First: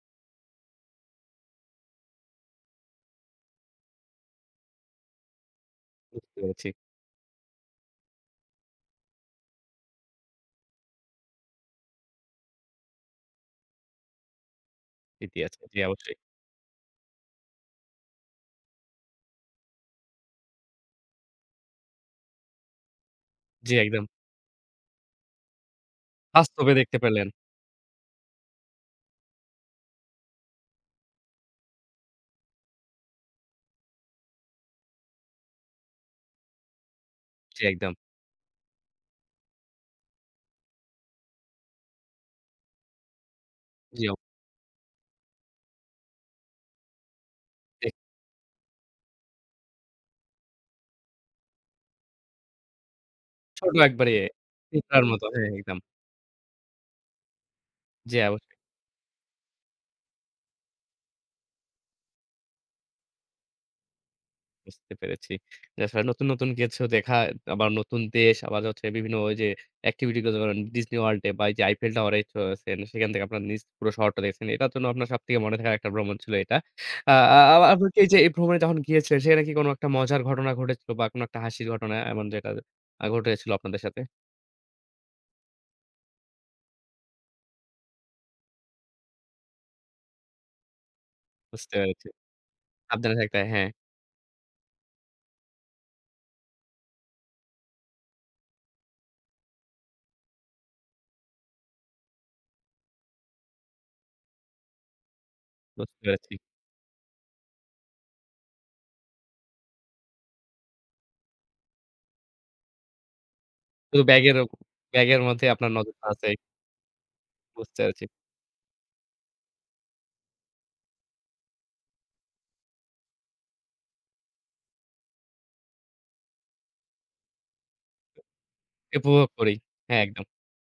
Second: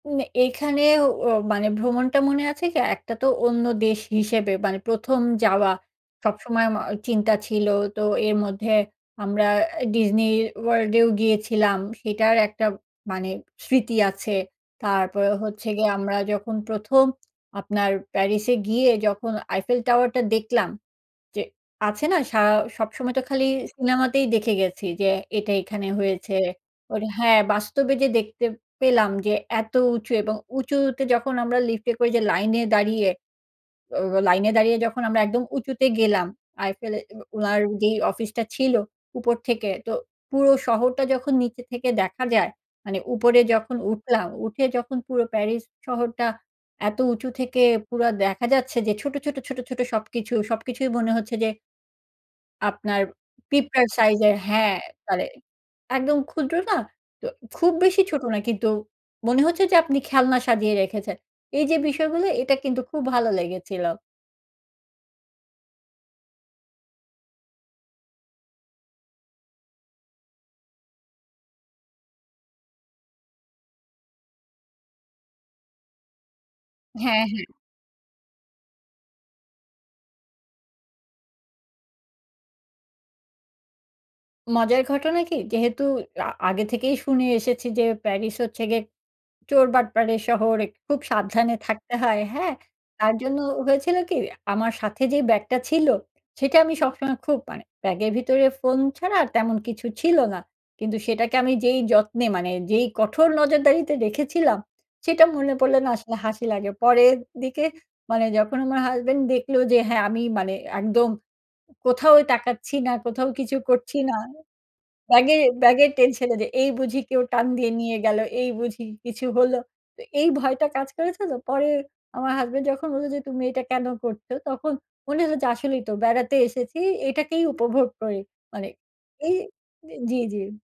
উম এখানে ও মানে ভ্রমণটা মনে আছে কি, একটা তো অন্য দেশ হিসেবে মানে ১ম যাওয়া। বুঝতে সবসময় পেরেছি। আমা চিন্তা ছিল তো এর মধ্যে আমরা এ Disney World এও গিয়েছিলাম। সেটার একটা মানে স্মৃতি আছে। তারপরে স্মৃতি আছে। হচ্ছে জী, গিয়ে অবশ্যই। আমরা যখন ১ম আপনার প্যারিসে গিয়ে যখন Eiffel Tower টা দেখলাম, যে আছে না সা সবসময় তো খালি জ্বি, একদম। সিনেমাতেই দেখে গেছি যে এটা এখানে হয়েছে। বাস্তবে দেখতে ওর পেলেন। হ্যাঁ বাস্তবে যে দেখতে পেলাম যে এত উঁচু এবং উঁচুতে যখন আমরা লিফট এ করে যে লাইনে দাঁড়িয়ে, অ লাইনে দাঁড়িয়ে যখন আমরা একদম উঁচুতে গেলাম, আইফেল এ উ ওনার জ্বী, একদম। যেই অফিসটা ছিল উপর থেকে, তো পুরো শহরটা যখন নিচে থেকে দেখা যায়। মানে উপরে যখন জি, ও উঠলাম, উঠে যখন পুরো প্যারিস শহরটা এত উঁচু থেকে জি। পুরো দেখা যাচ্ছে যে ছোট, ছোট, ছোট, ছোট সবকিছু, সবকিছুই মনে হচ্ছে যে আপনার ছোট পিঁপড়ার একবারে সাইজের হ্যাঁ। পিপড়ার মতো। মানে হ্যাঁ, একদম। একদম ক্ষুদ্র না? তো খুব বেশি জ্বি, ছোট না অবশ্যই। কিন্তু মনে হচ্ছে যে আপনি খেলনা সাজিয়ে রেখেছেন। এইযে বিষয়গুলো এটা কিন্তু খুব ভালো লেগেছিল। বুঝতে পেরেছি। এছাড়া নতুন, নতুন কিছু দেখা, আবার নতুন দেশ, আবার হচ্ছে বিভিন্ন ওইযে এক্টিভিটি গুলো ধরুন Disney World এ বা ওইযে Eiffel Towerএ চড়েছেন। সেখান থেকে আপনার নিচ পুরো শহরটা দেখেছেন। এটার জন্য আপনার সবথেকে মনে থাকার একটা ভ্রমণ ছিল এটা। আ হ্যাঁ, আ হ্যাঁ। আপ আপনি কি এইযে এই ভ্রমণে যখন গিয়েছিলেন সেখানে কি কোনো একটা মজার ঘটনা ঘটেছিল? বা কোনো একটা হাসির ঘটনা এমন যেটা আ ঘটেছিল আপনাদের সাথে? মজার ঘটনা কি? যেহেতু আ আগে থেকেই শুনে এসেছি যে প্যারিস হচ্ছে গিয়ে চোরবাটপারের শহর, এ খুব সাবধানে বুঝতে থাকতে পেরেছি। হয়, হ্যাঁ? তার সাবধানে থাকতে জন্য হয়, হ্যাঁ। হয়েছিল কি? আমার সাথে যে ব্যাগটা ছিল, সেটা আমি সবসময় খুব মানে ব্যাগের ভিতরে ফোন ছাড়া আর তেমন কিছু ছিল না। কিন্তু সেটাকে আমি যেই যত্নে মানে যেই কঠোর নজরদারিতে রেখেছিলাম, সেটা মনে পড়লে না বুঝতে আসলে পেরেছি। হাসি লাগে। পরের দিকে মানে যখন আমার হাসব্যান্ড দেখলো যে হ্যাঁ আমি মানে একদম কোথাওই তাকাচ্ছি না, কোথাও কিছু করছি শুধু না ব্যাগের ও ব্যাগের ব্যাগের মধ্যেই আপনার ব্যাগের নজরটা আছে। টেনশনে। যে এই বুঝি কেউ টান দিয়ে বুঝতে নিয়ে পারছি। গেল, এই বুঝি কিছু হলো। তো এই ভয়টা কাজ করেছে তো। পরে আমার হাসব্যান্ড যখন বললো যে, "তুমি এইটা কেনো করছো?" তখন মনে হল যে আসলেই তো বেড়াতে এসেছি এটাকেই উপভোগ করি। মানে উপভোগ এই করি। জ্বী, একদম। জ্বী।